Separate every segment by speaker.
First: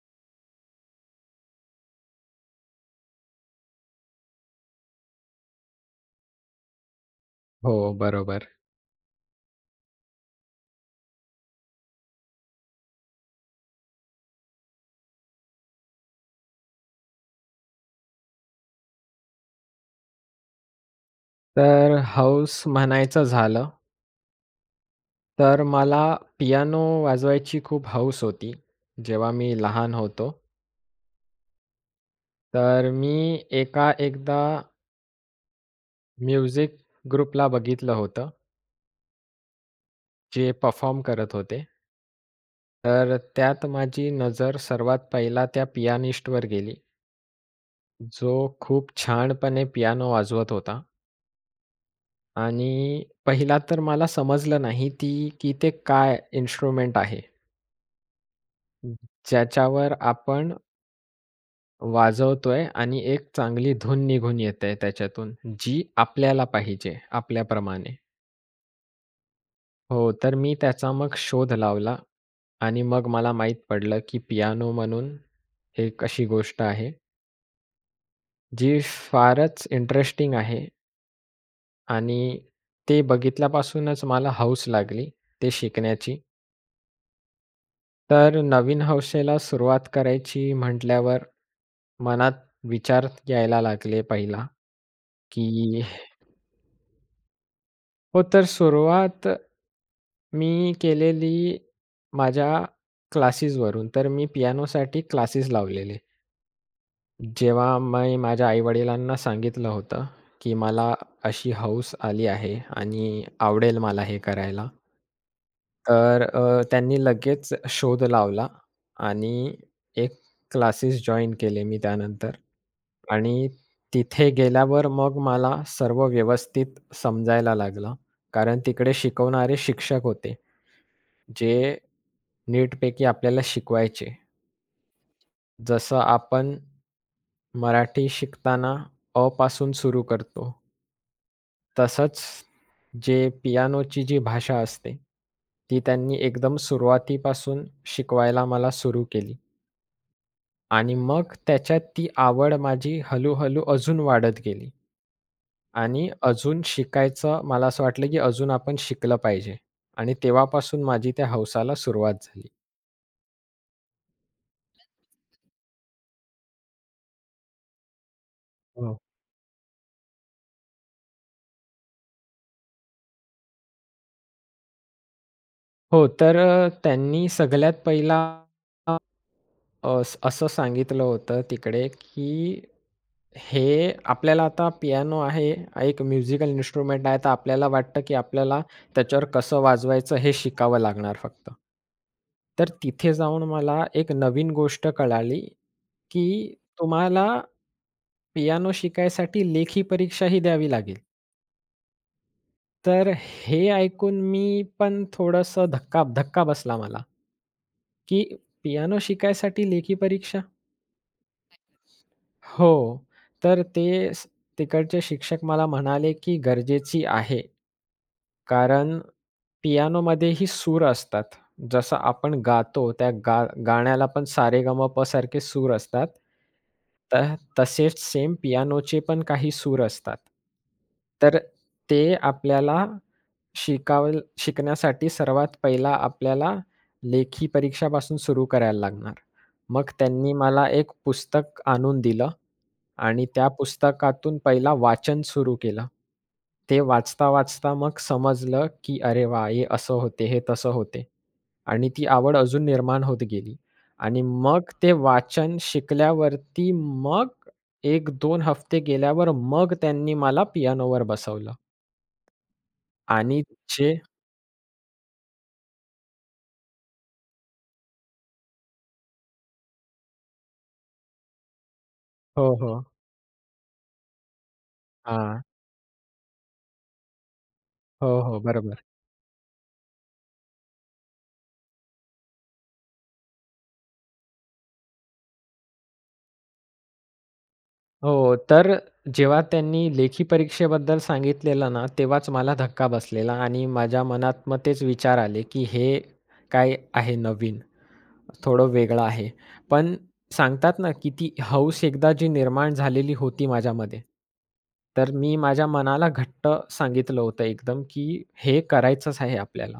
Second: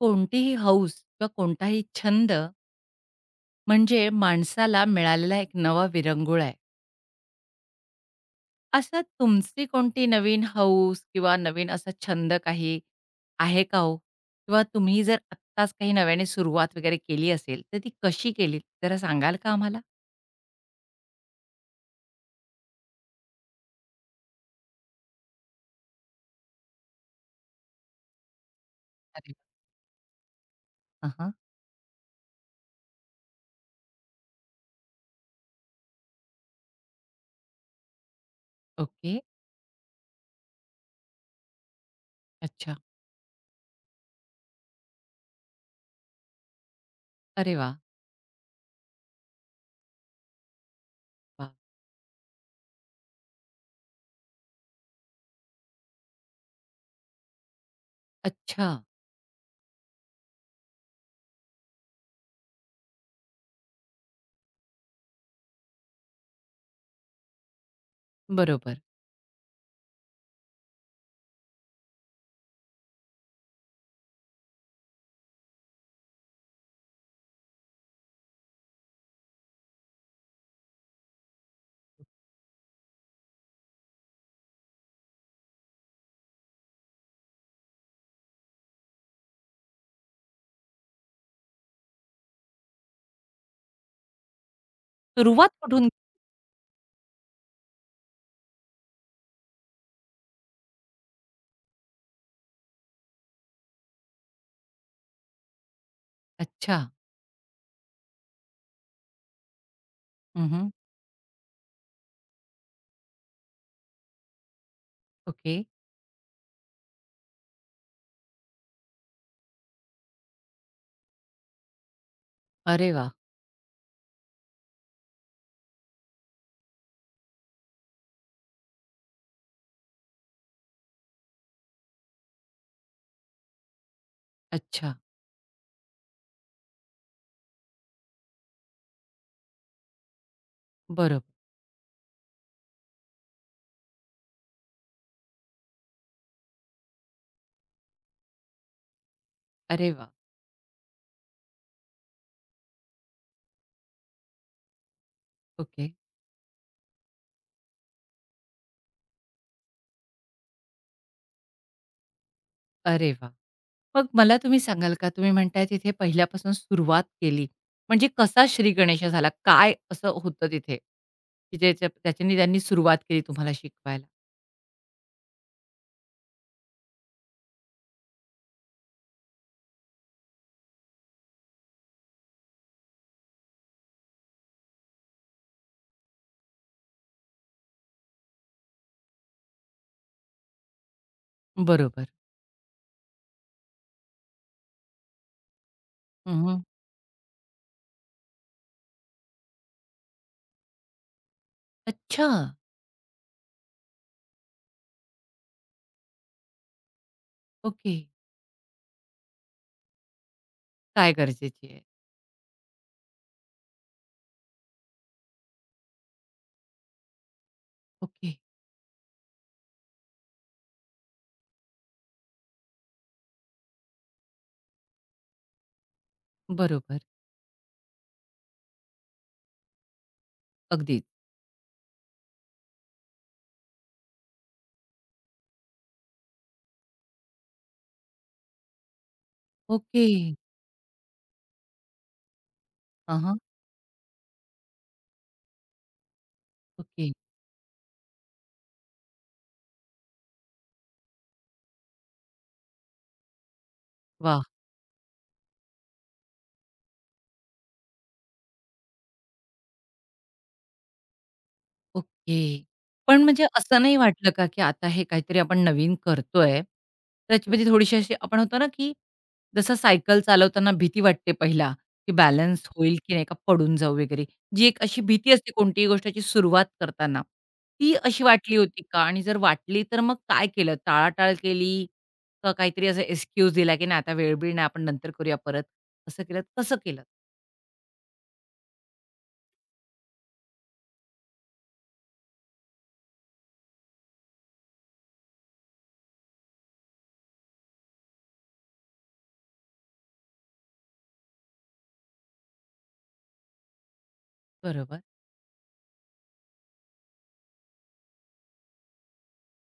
Speaker 1: कोणतीही हौस किंवा कोणताही छंद म्हणजे माणसाला मिळालेला एक नवा विरंगुळ आहे.
Speaker 2: हो, बरोबर.
Speaker 1: असं तुमची कोणती नवीन हौस किंवा नवीन असा छंद काही आहे का हो? किंवा तुम्ही जर आत्ताच काही नव्याने सुरुवात वगैरे केली असेल, तर ती कशी केलीत? जरा सांगाल का आम्हाला?
Speaker 2: तर हौस म्हणायचं झालं, तर मला पियानो वाजवायची खूप हौस होती, जेव्हा
Speaker 1: अरे
Speaker 2: मी लहान होतो.
Speaker 1: हां, हां.
Speaker 2: तर मी एकदा म्युझिक ग्रुपला बघितलं होतं,
Speaker 1: ओके.
Speaker 2: जे परफॉर्म करत होते.
Speaker 1: अच्छा.
Speaker 2: तर त्यात माझी नजर सर्वात पहिला त्या पियानिस्टवर गेली,
Speaker 1: अरे वाह!
Speaker 2: जो खूप छानपणे पियानो वाजवत होता
Speaker 1: वाह!
Speaker 2: आणि पहिला तर मला समजलं नाही ती की ते काय इन्स्ट्रुमेंट आहे,
Speaker 1: अच्छा.
Speaker 2: ज्याच्यावर आपण वाजवतोय आणि एक चांगली धून निघून येते त्याच्यातून, जी आपल्याला पाहिजे, आपल्याप्रमाणे.
Speaker 1: बरोबर.
Speaker 2: हो, तर मी त्याचा मग शोध लावला आणि मग मला माहीत पडलं, की पियानो म्हणून एक अशी गोष्ट आहे, जी फारच इंटरेस्टिंग आहे आणि ते बघितल्यापासूनच मला हौस लागली ते शिकण्याची. तर नवीन हौसेला सुरुवात करायची म्हटल्यावर मनात विचार यायला लागले पहिला,
Speaker 1: सुरुवात
Speaker 2: की
Speaker 1: कुठून?
Speaker 2: हो, तर सुरुवात मी केलेली माझ्या क्लासेसवरून. तर मी पियानोसाठी क्लासेस लावलेले.
Speaker 1: अच्छा.
Speaker 2: जेव्हा मी माझ्या आई-वडिलांना सांगितलं होतं, की
Speaker 1: हं,
Speaker 2: मला अशी हौस आली आहे आणि आवडेल मला हे करायला.
Speaker 1: ओके.
Speaker 2: तर त्यांनी लगेच शोध लावला आणि एक क्लासेस जॉइन केले मी त्यानंतर
Speaker 1: अरे वाह!
Speaker 2: आणि तिथे गेल्यावर मग मला सर्व व्यवस्थित समजायला लागलं. कारण तिकडे शिकवणारे शिक्षक होते, जे नीटपैकी आपल्याला शिकवायचे.
Speaker 1: अच्छा.
Speaker 2: जसं आपण मराठी शिकताना अ पासून सुरू करतो,
Speaker 1: बरोबर.
Speaker 2: तसंच जे पियानोची जी भाषा असते, ती त्यांनी एकदम सुरुवातीपासून शिकवायला मला सुरू केली.
Speaker 1: अरे वाह!
Speaker 2: आणि मग त्याच्यात ती आवड माझी हळू-हळू अजून वाढत गेली
Speaker 1: ओके.
Speaker 2: आणि अजून शिकायचं मला असं वाटलं, की अजून आपण शिकलं पाहिजे आणि तेव्हापासून माझी त्या हौसाला सुरुवात झाली.
Speaker 1: अरे वाह! मग मला तुम्ही सांगाल का, तुम्ही म्हणताय तिथे पहिल्यापासून सुरुवात केली. म्हणजे कसा श्री
Speaker 2: हो.
Speaker 1: गणेशा झाला? काय असं होतं तिथे, की ज्याच्या त्याच्यानी त्यांनी सुरुवात केली तुम्हाला शिकवायला?
Speaker 2: हो, तर त्यांनी सगळ्यात पहिला असं सांगितलं होतं तिकडे, की हे आपल्याला आता पियानो आहे, एक म्युझिकल इन्स्ट्रुमेंट आहे, तर आपल्याला वाटतं, की आपल्याला त्याच्यावर कसं वाजवायचं हे शिकावं लागणार फक्त.
Speaker 1: बरोबर.
Speaker 2: तर तिथे जाऊन मला एक नवीन गोष्ट कळाली, की
Speaker 1: हं,
Speaker 2: तुम्हाला पियानो शिकायसाठी लेखी परीक्षाही द्यावी लागेल.
Speaker 1: अच्छा.
Speaker 2: तर हे ऐकून मी पण थोडंसं धक्का धक्का बसला मला,
Speaker 1: ओके.
Speaker 2: की पियानो शिकायसाठी लेखी परीक्षा?
Speaker 1: काय गरजेची आहे?
Speaker 2: हो. तर ते स तिकडचे शिक्षक मला म्हणाले, की गरजेची आहे.
Speaker 1: ओके.
Speaker 2: कारण पियानोमध्येही सूर असतात. जसं आपण गातो त्या गाण्याला पण सारेगमप सारखे सूर असतात.
Speaker 1: बरोबर.
Speaker 2: तर तसेच सेम पियानोचे पण काही सूर असतात.
Speaker 1: अगदीच.
Speaker 2: तर ते आपल्याला शिकण्यासाठी सर्वात पहिला आपल्याला लेखी परीक्षापासून सुरू करायला लागणार. मग
Speaker 1: ओके.
Speaker 2: त्यांनी मला एक पुस्तक आणून दिलं आणि
Speaker 1: हां,
Speaker 2: त्या पुस्तकातून पहिला वाचन सुरू केलं. ते
Speaker 1: ओके.
Speaker 2: वाचता मग समजलं, की "अरे वाह! हे असं होते, हे तसं होते." आणि ती आवड अजून निर्माण होत गेली आणि
Speaker 1: वाह!
Speaker 2: मग ते वाचन शिकल्यावरती मग 1-2 हफ्ते गेल्यावर मग त्यांनी मला पियानोवर बसवलं
Speaker 1: ओके. पण
Speaker 2: आणि
Speaker 1: म्हणजे असं
Speaker 2: जे
Speaker 1: नाही वाटलं का, की आता हे काहीतरी आपण नवीन करतोय, त्याच्यामध्ये थोडीशी अशी आपण होतो ना, की जसं सायकल चालवताना भीती वाटते पहिला, की
Speaker 2: हो,
Speaker 1: बॅलन्स
Speaker 2: हो.
Speaker 1: होईल की नाही का, पडून जाऊ वगैरे. जी एक अशी भीती
Speaker 2: हां.
Speaker 1: असते कोणतीही गोष्टाची सुरुवात करताना, ती
Speaker 2: हो,
Speaker 1: अशी
Speaker 2: हो.
Speaker 1: वाटली
Speaker 2: बरोबर.
Speaker 1: होती का? आणि जर वाटली तर मग काय केलं? टाळाटाळ केली का काहीतरी असा एक्सक्यूज दिला, की नाही आता वेळ-बिळ नाही, आपण नंतर करूया परत. असं केलं, कसं केलं?
Speaker 2: हो, तर जेव्हा त्यांनी लेखी परीक्षेबद्दल सांगितलेलं ना, तेव्हाच मला धक्का बसलेला आणि माझ्या मनात मग तेच विचार आले, की हे काय आहे नवीन, थोडं वेगळं आहे. पण सांगतात ना, की ती हौस एकदा जी निर्माण झालेली होती माझ्यामध्ये,
Speaker 1: बरोबर.
Speaker 2: तर मी माझ्या मनाला घट्ट सांगितलं होतं एकदम, की हे करायचंच आहे आपल्याला.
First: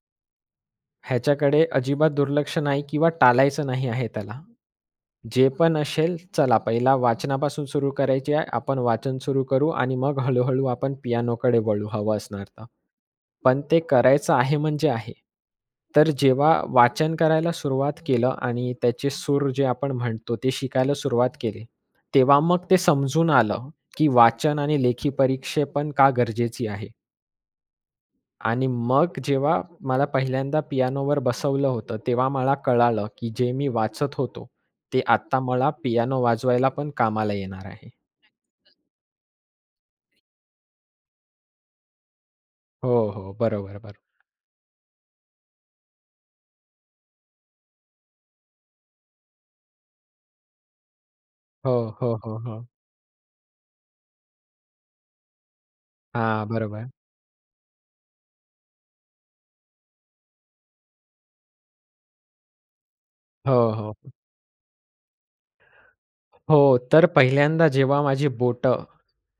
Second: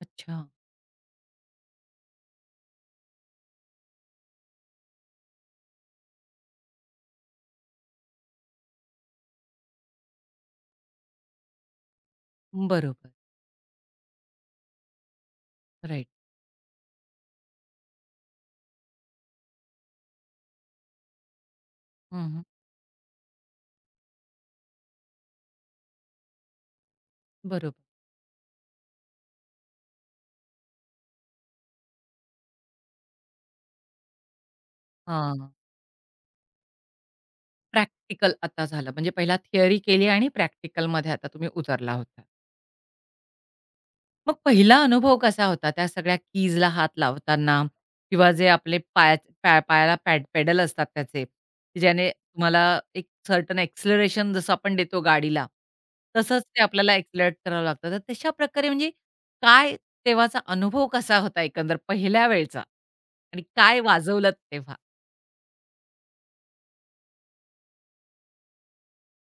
Speaker 1: अच्छा.
Speaker 2: ह्याच्याकडे अजिबात दुर्लक्ष नाही किंवा टाळायचं नाही आहे त्याला. जे पण असेल, चला पहिला वाचनापासून सुरू करायची आहे. आपण वाचन सुरू करू आणि मग हळू-हळू आपण पियानोकडे वळू हवं असणार तर.
Speaker 1: बरोबर.
Speaker 2: पण ते करायचं आहे म्हणजे आहे.
Speaker 1: राइट.
Speaker 2: तर जेव्हा वाचन करायला सुरुवात केलं आणि त्याचे सूर जे आपण म्हणतो ते शिकायला सुरुवात केली,
Speaker 1: हं,
Speaker 2: तेव्हा
Speaker 1: हं.
Speaker 2: मग ते समजून आलं, की वाचन आणि लेखी परीक्षा पण का गरजेची आहे.
Speaker 1: बरोबर.
Speaker 2: आणि मग जेव्हा मला पहिल्यांदा पियानोवर बसवलं होतं, तेव्हा मला कळालं, की जे मी वाचत होतो, ते आता
Speaker 1: हां.
Speaker 2: मला पियानो वाजवायला पण कामाला येणार आहे.
Speaker 1: प्रॅक्टिकल आता झालं. म्हणजे पहिला थिअरी केली आणि प्रॅक्टिकलमध्ये आता तुम्ही उतरला होता.
Speaker 2: हो, हो. बरोबर, बरोबर.
Speaker 1: मग पहिला अनुभव कसा होता त्या सगळ्या कीजला हात लावताना किंवा जे आपले पायाला पॅड पेडल असतात त्याचे,
Speaker 2: हो,
Speaker 1: की ज्याने
Speaker 2: हो, हो,
Speaker 1: तुम्हाला
Speaker 2: हो.
Speaker 1: एक सर्टन एक्सेलरेशन जसं आपण देतो गाडीला, तसंच
Speaker 2: हां,
Speaker 1: ते
Speaker 2: बरोबर.
Speaker 1: आपल्याला एक्सेलरेट करावं लागतं. तर तशा प्रकारे म्हणजे काय तेव्हाचा अनुभव कसा होता एकंदर पहिल्या वेळचा? आणि
Speaker 2: हो,
Speaker 1: काय
Speaker 2: हो.
Speaker 1: वाजवलत तेव्हा?
Speaker 2: हो, तर पहिल्यांदा जेव्हा माझी बोटं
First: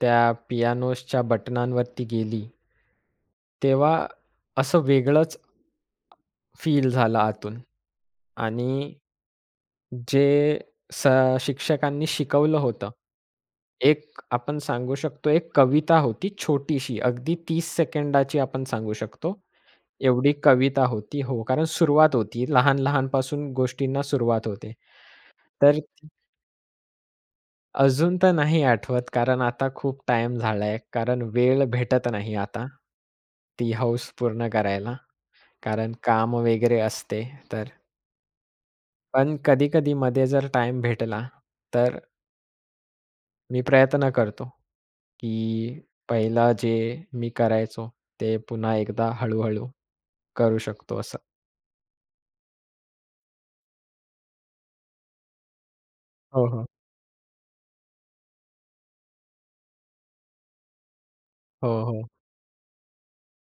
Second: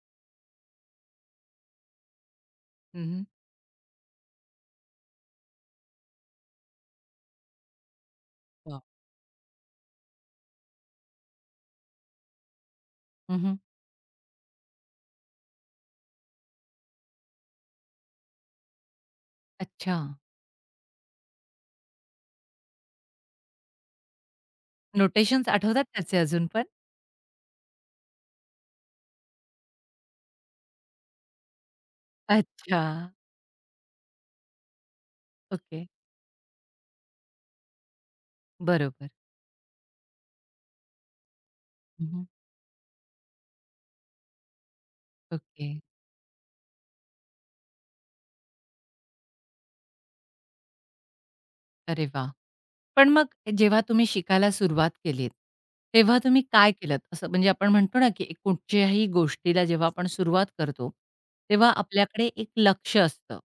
Speaker 2: त्या पियानोच्या बटनांवरती गेली
Speaker 1: हं, हं.
Speaker 2: तेव्हा असं वेगळंच फील झालं आतून
Speaker 1: वाह!
Speaker 2: आणि जे स शिक्षकांनी शिकवलं होतं. एक आपण सांगू शकतो एक कविता होती छोटीशी, अगदी 30 सेकंदाची आपण सांगू शकतो.
Speaker 1: अच्छा.
Speaker 2: एवढी कविता होती हो, कारण सुरुवात होती. लहान-लहानपासून गोष्टींना सुरुवात होते.
Speaker 1: नोटेशन्स
Speaker 2: तर
Speaker 1: आठवतात
Speaker 2: ती
Speaker 1: त्याचे अजून पण?
Speaker 2: अजून तर नाही आठवत कारण आता खूप टाईम झालाय. कारण वेळ भेटत नाही आता.
Speaker 1: अच्छा.
Speaker 2: ती हौस पूर्ण करायला.
Speaker 1: ओके.
Speaker 2: कारण काम वगैरे असते तर.
Speaker 1: बरोबर.
Speaker 2: पण कधी-कधी मध्ये जर टाईम भेटला तर
Speaker 1: हं,
Speaker 2: मी प्रयत्न करतो, की
Speaker 1: ओके.
Speaker 2: पहिला जे मी करायचो ते पुन्हा एकदा हळू-हळू करू शकतो असं.
Speaker 1: अरे वाह! पण मग जेव्हा तुम्ही शिकायला सुरुवात केलीत, तेव्हा तुम्ही
Speaker 2: हो, हो.
Speaker 1: काय केलंत? असं म्हणजे आपण म्हणतो ना, की एक कुठच्याही गोष्टीला जेव्हा आपण सुरुवात करतो,
Speaker 2: हो,
Speaker 1: तेव्हा
Speaker 2: हो.
Speaker 1: आपल्याकडे एक लक्ष असतं,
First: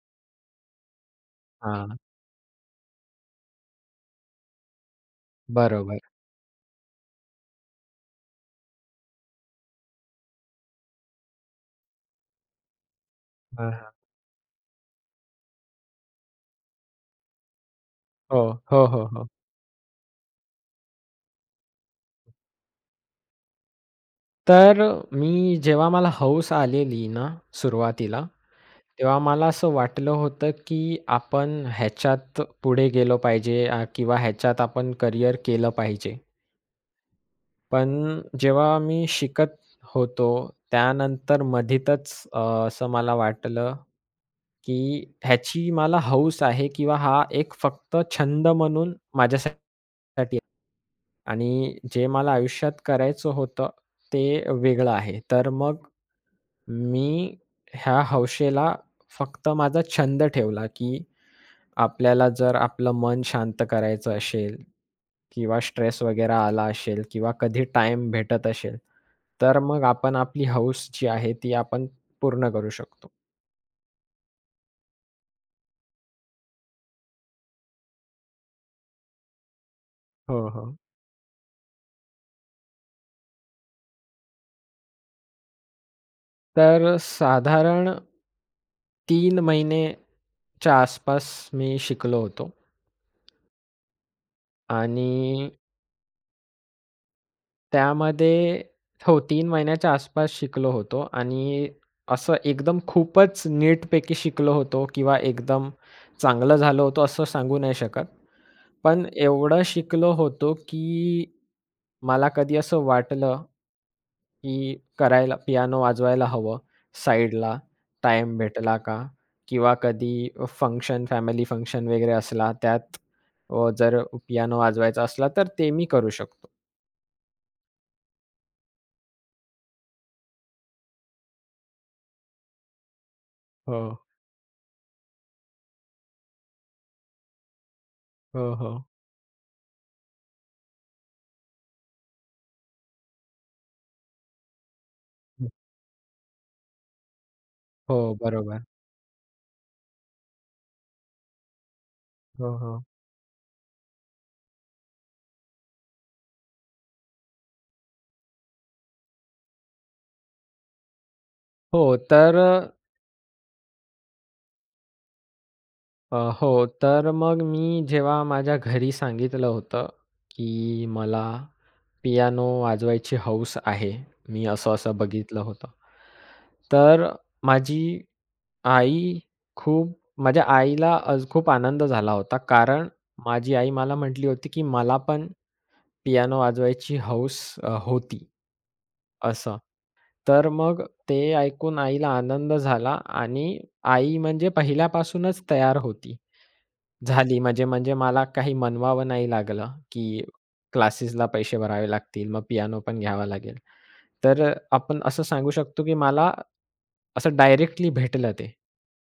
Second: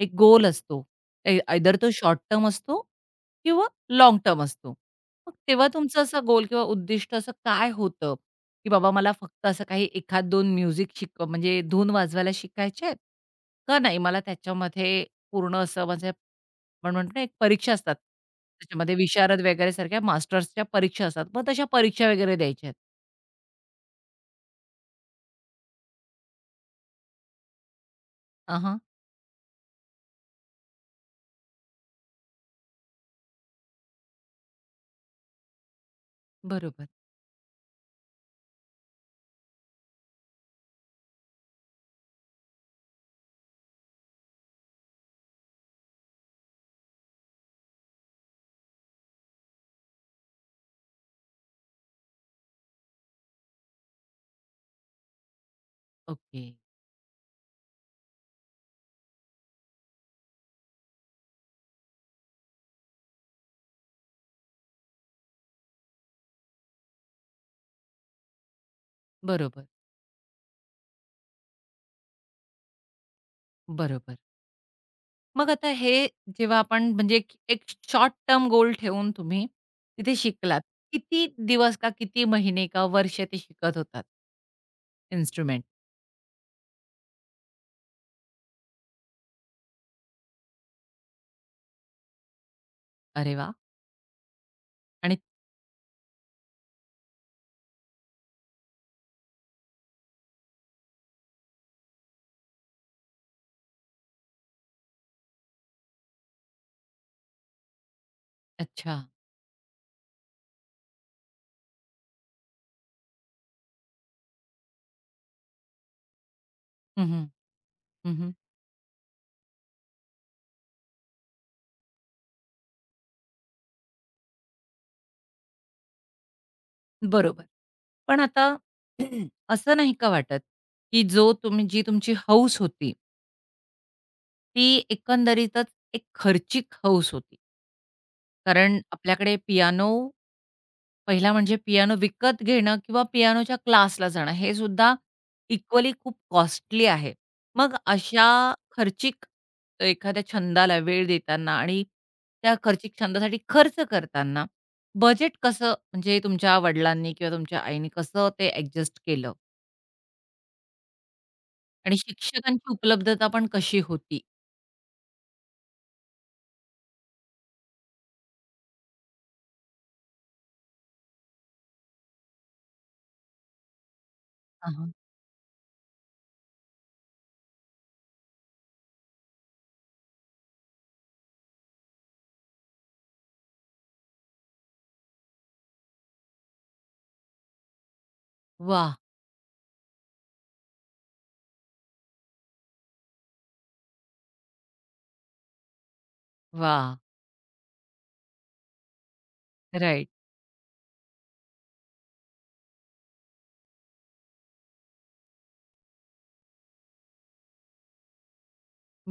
Speaker 1: एक गोल असतो. ए आयदर तो
Speaker 2: हां,
Speaker 1: शॉर्ट टर्म असतो किंवा लाँग टर्म असतो. मग तेव्हा
Speaker 2: बरोबर.
Speaker 1: तुमचं असं गोल किंवा उद्दिष्ट असं काय होतं, की बाबा मला फक्त असं काही 1-2 म्युझिक म्हणजे धून वाजवायला शिकायचे आहेत,
Speaker 2: हां,
Speaker 1: का
Speaker 2: हां.
Speaker 1: नाही मला त्याच्यामध्ये पूर्ण असं म्हणजे आपण म्हणतो ना, एक परीक्षा असतात.
Speaker 2: हो. हो,
Speaker 1: त्याच्यामध्ये
Speaker 2: हो, हो.
Speaker 1: विशारद वगैरे सारख्या मास्टर्सच्या परीक्षा असतात. मग तशा परीक्षा वगैरे द्यायच्या आहेत.
Speaker 2: तर मी जेव्हा मला हौस आलेली ना सुरुवातीला,
Speaker 1: आ हां.
Speaker 2: तेव्हा मला असं वाटलं होतं, की आपण ह्याच्यात पुढे गेलो पाहिजे किंवा ह्याच्यात आपण करियर केलं पाहिजे.
Speaker 1: बरोबर.
Speaker 2: पण जेव्हा मी शिकत होतो त्यानंतर मधीतच असं मला वाटलं की ह्याची मला हौस आहे किंवा हा एक फक्त छंद म्हणून माझ्यासाठी आहे आणि जे मला आयुष्यात करायचं होतं ते वेगळं आहे. तर मग
Speaker 1: ओके.
Speaker 2: मी ह्या हौशेला फक्त माझा छंद ठेवला, की आपल्याला जर आपलं मन शांत करायचं असेल किंवा स्ट्रेस वगैरे आला असेल किंवा कधी टाईम भेटत असेल, तर
Speaker 1: बरोबर,
Speaker 2: मग आपण आपली हौस जी आहे ती आपण पूर्ण करू शकतो.
Speaker 1: बरोबर. मग आता हे जेव्हा आपण म्हणजे एक एक शॉर्ट टर्म गोल ठेवून तुम्ही तिथे
Speaker 2: हो,
Speaker 1: शिकलात.
Speaker 2: हो.
Speaker 1: किती दिवस का किती महिने का वर्ष ते शिकत होतात? इन्स्ट्रुमेंट.
Speaker 2: तर साधारण 3 महिनेच्या आसपास मी शिकलो होतो
Speaker 1: अरे वाह!
Speaker 2: आणि
Speaker 1: आणि
Speaker 2: त्यामध्ये हो 3 महिन्याच्या आसपास शिकलो होतो आणि असं एकदम खूपच नीटपैकी शिकलो होतो किंवा एकदम चांगलं झालं होतं असं सांगू नाही शकत.
Speaker 1: अच्छा.
Speaker 2: पण एवढं शिकलो होतो, की मला कधी असं वाटलं, की करायला पियानो वाजवायला हवं
Speaker 1: हं, हं.
Speaker 2: साइडला टाईम भेटला का? किंवा कधी फंक्शन, फॅमिली फंक्शन वगैरे असला त्यात जर पियानो वाजवायचा असला, तर ते मी करू शकतो.
Speaker 1: बरोबर. पण आता असं नाही का वाटत, की जो तुम्ही जी तुमची हौस होती
Speaker 2: हो,
Speaker 1: ती एकंदरीतच एक खर्चिक हौस होती.
Speaker 2: हो, हो.
Speaker 1: कारण आपल्याकडे पियानो पहिला म्हणजे पियानो विकत घेणं किंवा पियानोच्या क्लासला जाणं हे सुद्धा इक्वली खूप कॉस्टली आहे. मग
Speaker 2: हो,
Speaker 1: अशा
Speaker 2: बरोबर.
Speaker 1: खर्चिक एखाद्या छंदाला वेळ देताना आणि
Speaker 2: हो,
Speaker 1: त्या
Speaker 2: हो.
Speaker 1: खर्चिक छंदासाठी खर्च करताना बजेट कसं म्हणजे तुमच्या वडिलांनी किंवा तुमच्या आईने कसं ते ॲडजस्ट केलं?
Speaker 2: हो,
Speaker 1: आणि
Speaker 2: तर
Speaker 1: शिक्षकांची उपलब्धता पण कशी होती?
Speaker 2: अ, हो, तर मग मी जेव्हा माझ्या घरी सांगितलं होतं, की मला पियानो वाजवायची हौस आहे. मी
Speaker 1: हां, हां.
Speaker 2: असं-असं बघितलं होतं. तर माझी आई खूप माझ्या आईला आज खूप आनंद झाला होता. कारण माझी आई मला म्हटली होती, की "मला पण पियानो वाजवायची हौस होती."
Speaker 1: वाह!
Speaker 2: असं. तर मग ते ऐकून आईला आनंद झाला आणि आई म्हणजे पहिल्यापासूनच तयार होती.
Speaker 1: वाह!
Speaker 2: झाली म्हणजे म्हणजे मला काही मनवावं नाही लागलं, की क्लासेसला पैसे भरावे लागतील, मग पियानो पण घ्यावा लागेल. तर आपण असं सांगू शकतो, की मला असं डायरेक्टली भेटलं ते.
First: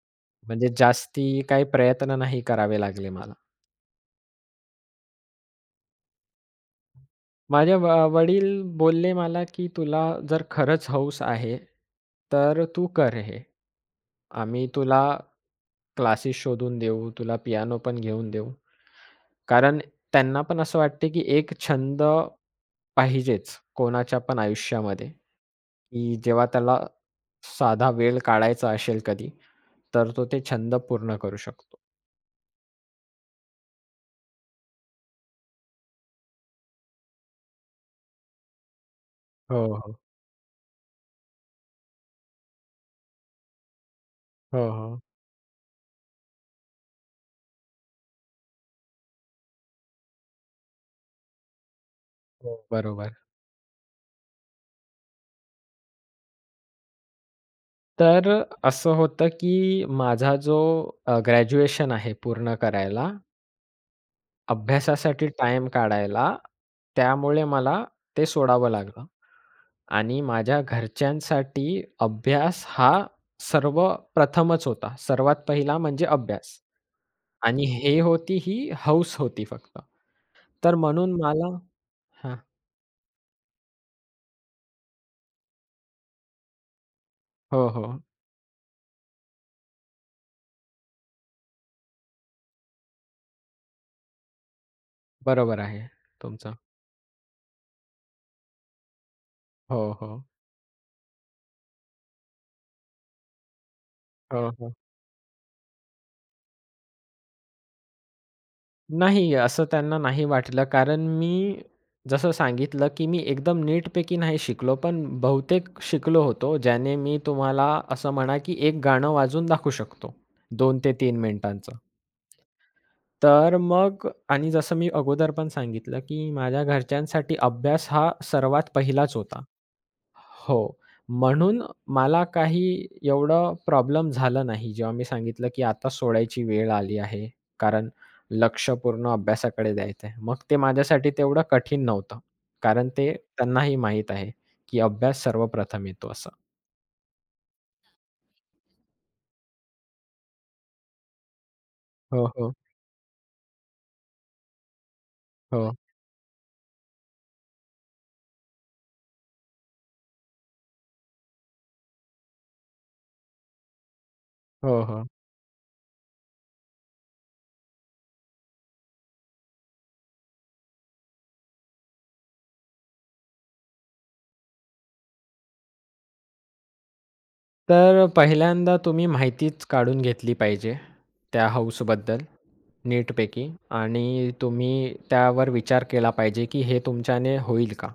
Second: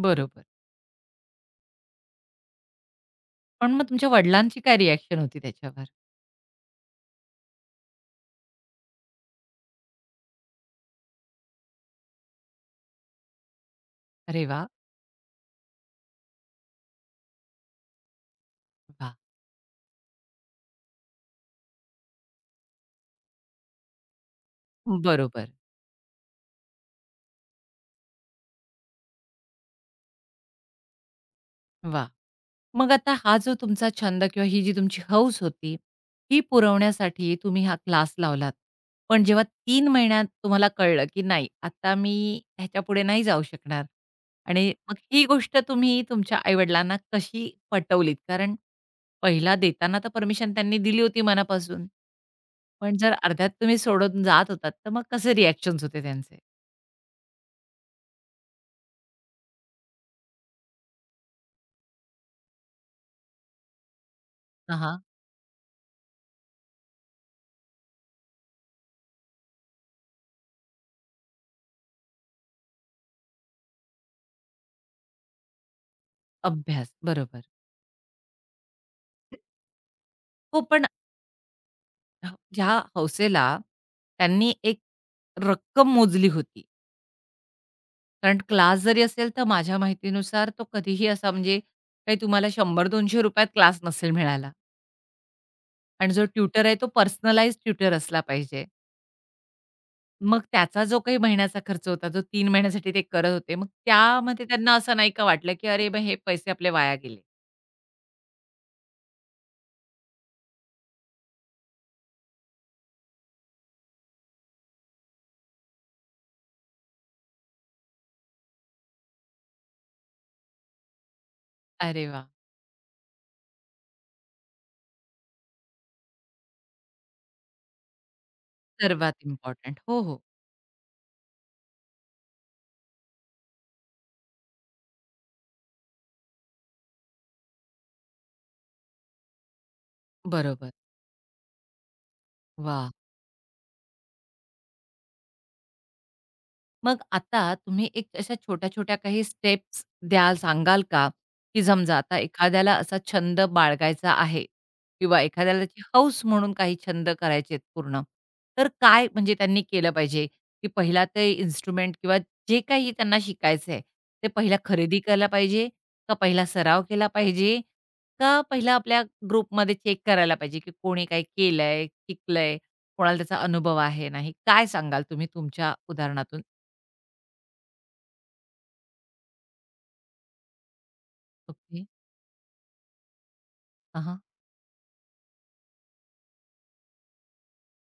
Speaker 1: बरोबर.
Speaker 2: म्हणजे जास्ती काही प्रयत्न नाही करावे लागले मला.
Speaker 1: पण मग तुमच्या वडिलांची काय रिएक्शन होती त्याच्यावर?
Speaker 2: माझे वडील बोलले मला, की "तुला जर खरंच हौस आहे, तर तू कर हे.
Speaker 1: अरे
Speaker 2: आम्ही
Speaker 1: वा,
Speaker 2: तुला क्लासेस शोधून देऊ, तुला पियानो पण घेऊन देऊ."
Speaker 1: वा,
Speaker 2: कारण त्यांना पण असं वाटते, की एक छंद पाहिजेच कोणाच्या पण आयुष्यामध्ये,
Speaker 1: बरोबर.
Speaker 2: की जेव्हा त्याला साधा वेळ काढायचा असेल कधी, तर तो ते छंद पूर्ण करू शकतो.
Speaker 1: वाह! मग आता हा जो तुमचा छंद किंवा ही जी तुमची हौस होती, ही पुरवण्यासाठी तुम्ही हा क्लास लावलात. पण जेव्हा
Speaker 2: हो,
Speaker 1: तीन
Speaker 2: हो.
Speaker 1: महिन्यात तुम्हाला कळलं, की नाही आता मी ह्याच्यापुढे नाही जाऊ शकणार
Speaker 2: हो,
Speaker 1: आणि मग
Speaker 2: हो.
Speaker 1: ही गोष्ट तुम्ही तुमच्या आई कशी पटवलीत? कारण पहिला देताना तर परमिशन त्यांनी दिली होती मनापासून.
Speaker 2: हो,
Speaker 1: पण जर
Speaker 2: बरोबर.
Speaker 1: अर्ध्यात तुम्ही सोडून जात होतात, तर मग कसे रिएक्शन्स होते त्यांचे?
Speaker 2: तर असं होतं, की माझा जो ग्रॅज्युएशन आहे पूर्ण करायला, अभ्यासासाठी टाईम काढायला, त्यामुळे मला ते सोडावं लागलं आणि माझ्या घरच्यांसाठी अभ्यास हा सर्वप्रथमच होता. सर्वात पहिला म्हणजे अभ्यास
Speaker 1: अभ्यास, बरोबर.
Speaker 2: आणि हे होती ही हौस होती फक्त.
Speaker 1: हो,
Speaker 2: तर
Speaker 1: पण
Speaker 2: म्हणून मला
Speaker 1: ह
Speaker 2: हां.
Speaker 1: ह्या हौसेला त्यांनी एक रक्कम मोजली होती.
Speaker 2: हो, हो.
Speaker 1: कारण क्लास जरी असेल, तर माझ्या माहितीनुसार तो कधीही असा म्हणजे काही तुम्हाला ₹100-200 त क्लास नसेल मिळाला
Speaker 2: बरोबर आहे
Speaker 1: आणि जो
Speaker 2: तुमचं.
Speaker 1: ट्युटर आहे, तो पर्सनलाइज्ड ट्युटर असला पाहिजे.
Speaker 2: हो, हो.
Speaker 1: मग त्याचा जो काही महिन्याचा खर्च होता, जो 3 महिन्यासाठी ते करत होते, मग त्यामध्ये
Speaker 2: हो, हो.
Speaker 1: त्यांना असं नाही का वाटलं, की "अरे, मग हे पैसे आपले वाया गेले?"
Speaker 2: नाही, असं त्यांना नाही वाटलं कारण मी जसं सांगितलं, की मी एकदम नीटपैकी नाही शिकलो, पण बहुतेक शिकलो होतो. ज्याने मी तुम्हाला असं म्हणा, की एक गाणं वाजवून दाखवू शकतो 2 ते 3 मिनिटांचं.
Speaker 1: अरे वाह!
Speaker 2: तर मग आणि जसं मी अगोदर पण सांगितलं, की माझ्या घरच्यांसाठी अभ्यास हा सर्वात पहिलाच
Speaker 1: सर्वात
Speaker 2: होता.
Speaker 1: इम्पोर्टंट. हो, हो.
Speaker 2: हो. म्हणून मला काही एवढं प्रॉब्लेम झाला नाही. जेव्हा मी सांगितलं, की आता सोडायची वेळ आली आहे. कारण लक्ष पूर्ण अभ्यासाकडे द्यायचं आहे. मग ते
Speaker 1: बरोबर.
Speaker 2: माझ्यासाठी तेवढं कठीण नव्हतं. कारण
Speaker 1: वाह!
Speaker 2: ते त्यांनाही माहीत आहे, की अभ्यास सर्वप्रथम येतो असं.
Speaker 1: मग आता तुम्ही एक अशा छोट्या-छोट्या काही स्टेप्स द्याल, सांगाल का? की समजा आता
Speaker 2: हो, हो.
Speaker 1: एखाद्याला असा छंद बाळगायचा आहे किंवा एखाद्याला
Speaker 2: हो.
Speaker 1: त्याची हौस म्हणून काही छंद करायचे आहेत पूर्ण. तर काय म्हणजे त्यांनी केलं पाहिजे? की पहिला ते इन्स्ट्रुमेंट किंवा जे काही त्यांना शिकायचं आहे, ते पहिला
Speaker 2: हो,
Speaker 1: खरेदी
Speaker 2: हो.
Speaker 1: केला पाहिजे? का पहिला सराव केला पाहिजे? का पहिला आपल्या ग्रुपमध्ये चेक करायला पाहिजे, की कोणी काय केलंय, शिकलंय, कोणाला त्याचा अनुभव आहे, नाही? काय सांगाल तुम्ही तुमच्या उदाहरणातून?
Speaker 2: तर पहिल्यांदा तुम्ही माहितीच काढून घेतली पाहिजे त्या
Speaker 1: ओके.
Speaker 2: हौसबद्दल नीटपैकी
Speaker 1: हां, हां.
Speaker 2: आणि तुम्ही त्यावर विचार केला पाहिजे, की हे तुमच्याने होईल का?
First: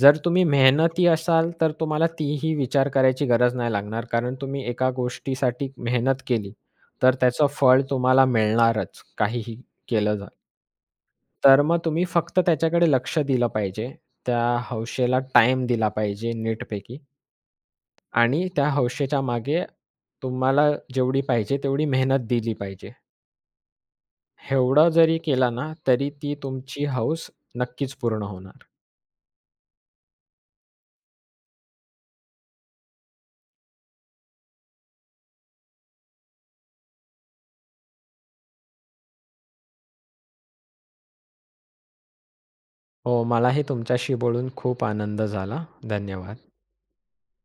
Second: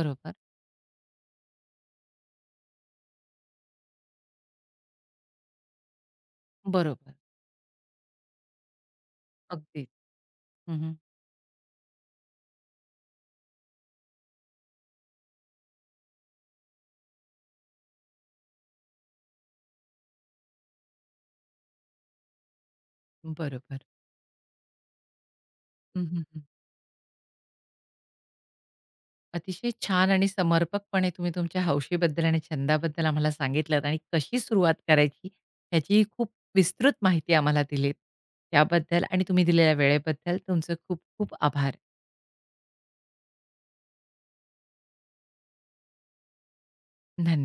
Speaker 2: जर तुम्ही मेहनती असाल, तर तुम्हाला तीही विचार करायची गरज नाही लागणार. कारण तुम्ही एका गोष्टीसाठी मेहनत केली, तर
Speaker 1: बरोबर.
Speaker 2: त्याचं फळ तुम्हाला मिळणारच, काहीही
Speaker 1: अगदी.
Speaker 2: केलं जा
Speaker 1: हं, हं.
Speaker 2: तर मग तुम्ही फक्त त्याच्याकडे लक्ष दिलं पाहिजे. त्या हौशेला टाईम दिला पाहिजे नीटपैकी आणि त्या हौशेच्या मागे तुम्हाला जेवढी पाहिजे तेवढी मेहनत दिली पाहिजे.
Speaker 1: बरोबर.
Speaker 2: एवढं जरी केला ना,
Speaker 1: हं,
Speaker 2: तरी
Speaker 1: हं,
Speaker 2: ती
Speaker 1: हं.
Speaker 2: तुमची हौस नक्कीच पूर्ण होणार.
Speaker 1: अतिशय छान आणि समर्पकपणे तुम्ही तुमच्या हौशीबद्दल आणि छंदाबद्दल आम्हाला सांगितलत आणि कशी सुरुवात करायची ह्याचीही खूप विस्तृत माहिती आम्हाला दिलीत. त्याबद्दल आणि तुम्ही दिलेल्या वेळेबद्दल तुमचे खूप खूप आभार.
Speaker 2: हो, मलाही तुमच्याशी बोलून खूप आनंद झाला. धन्यवाद.
Speaker 1: धन्यवाद.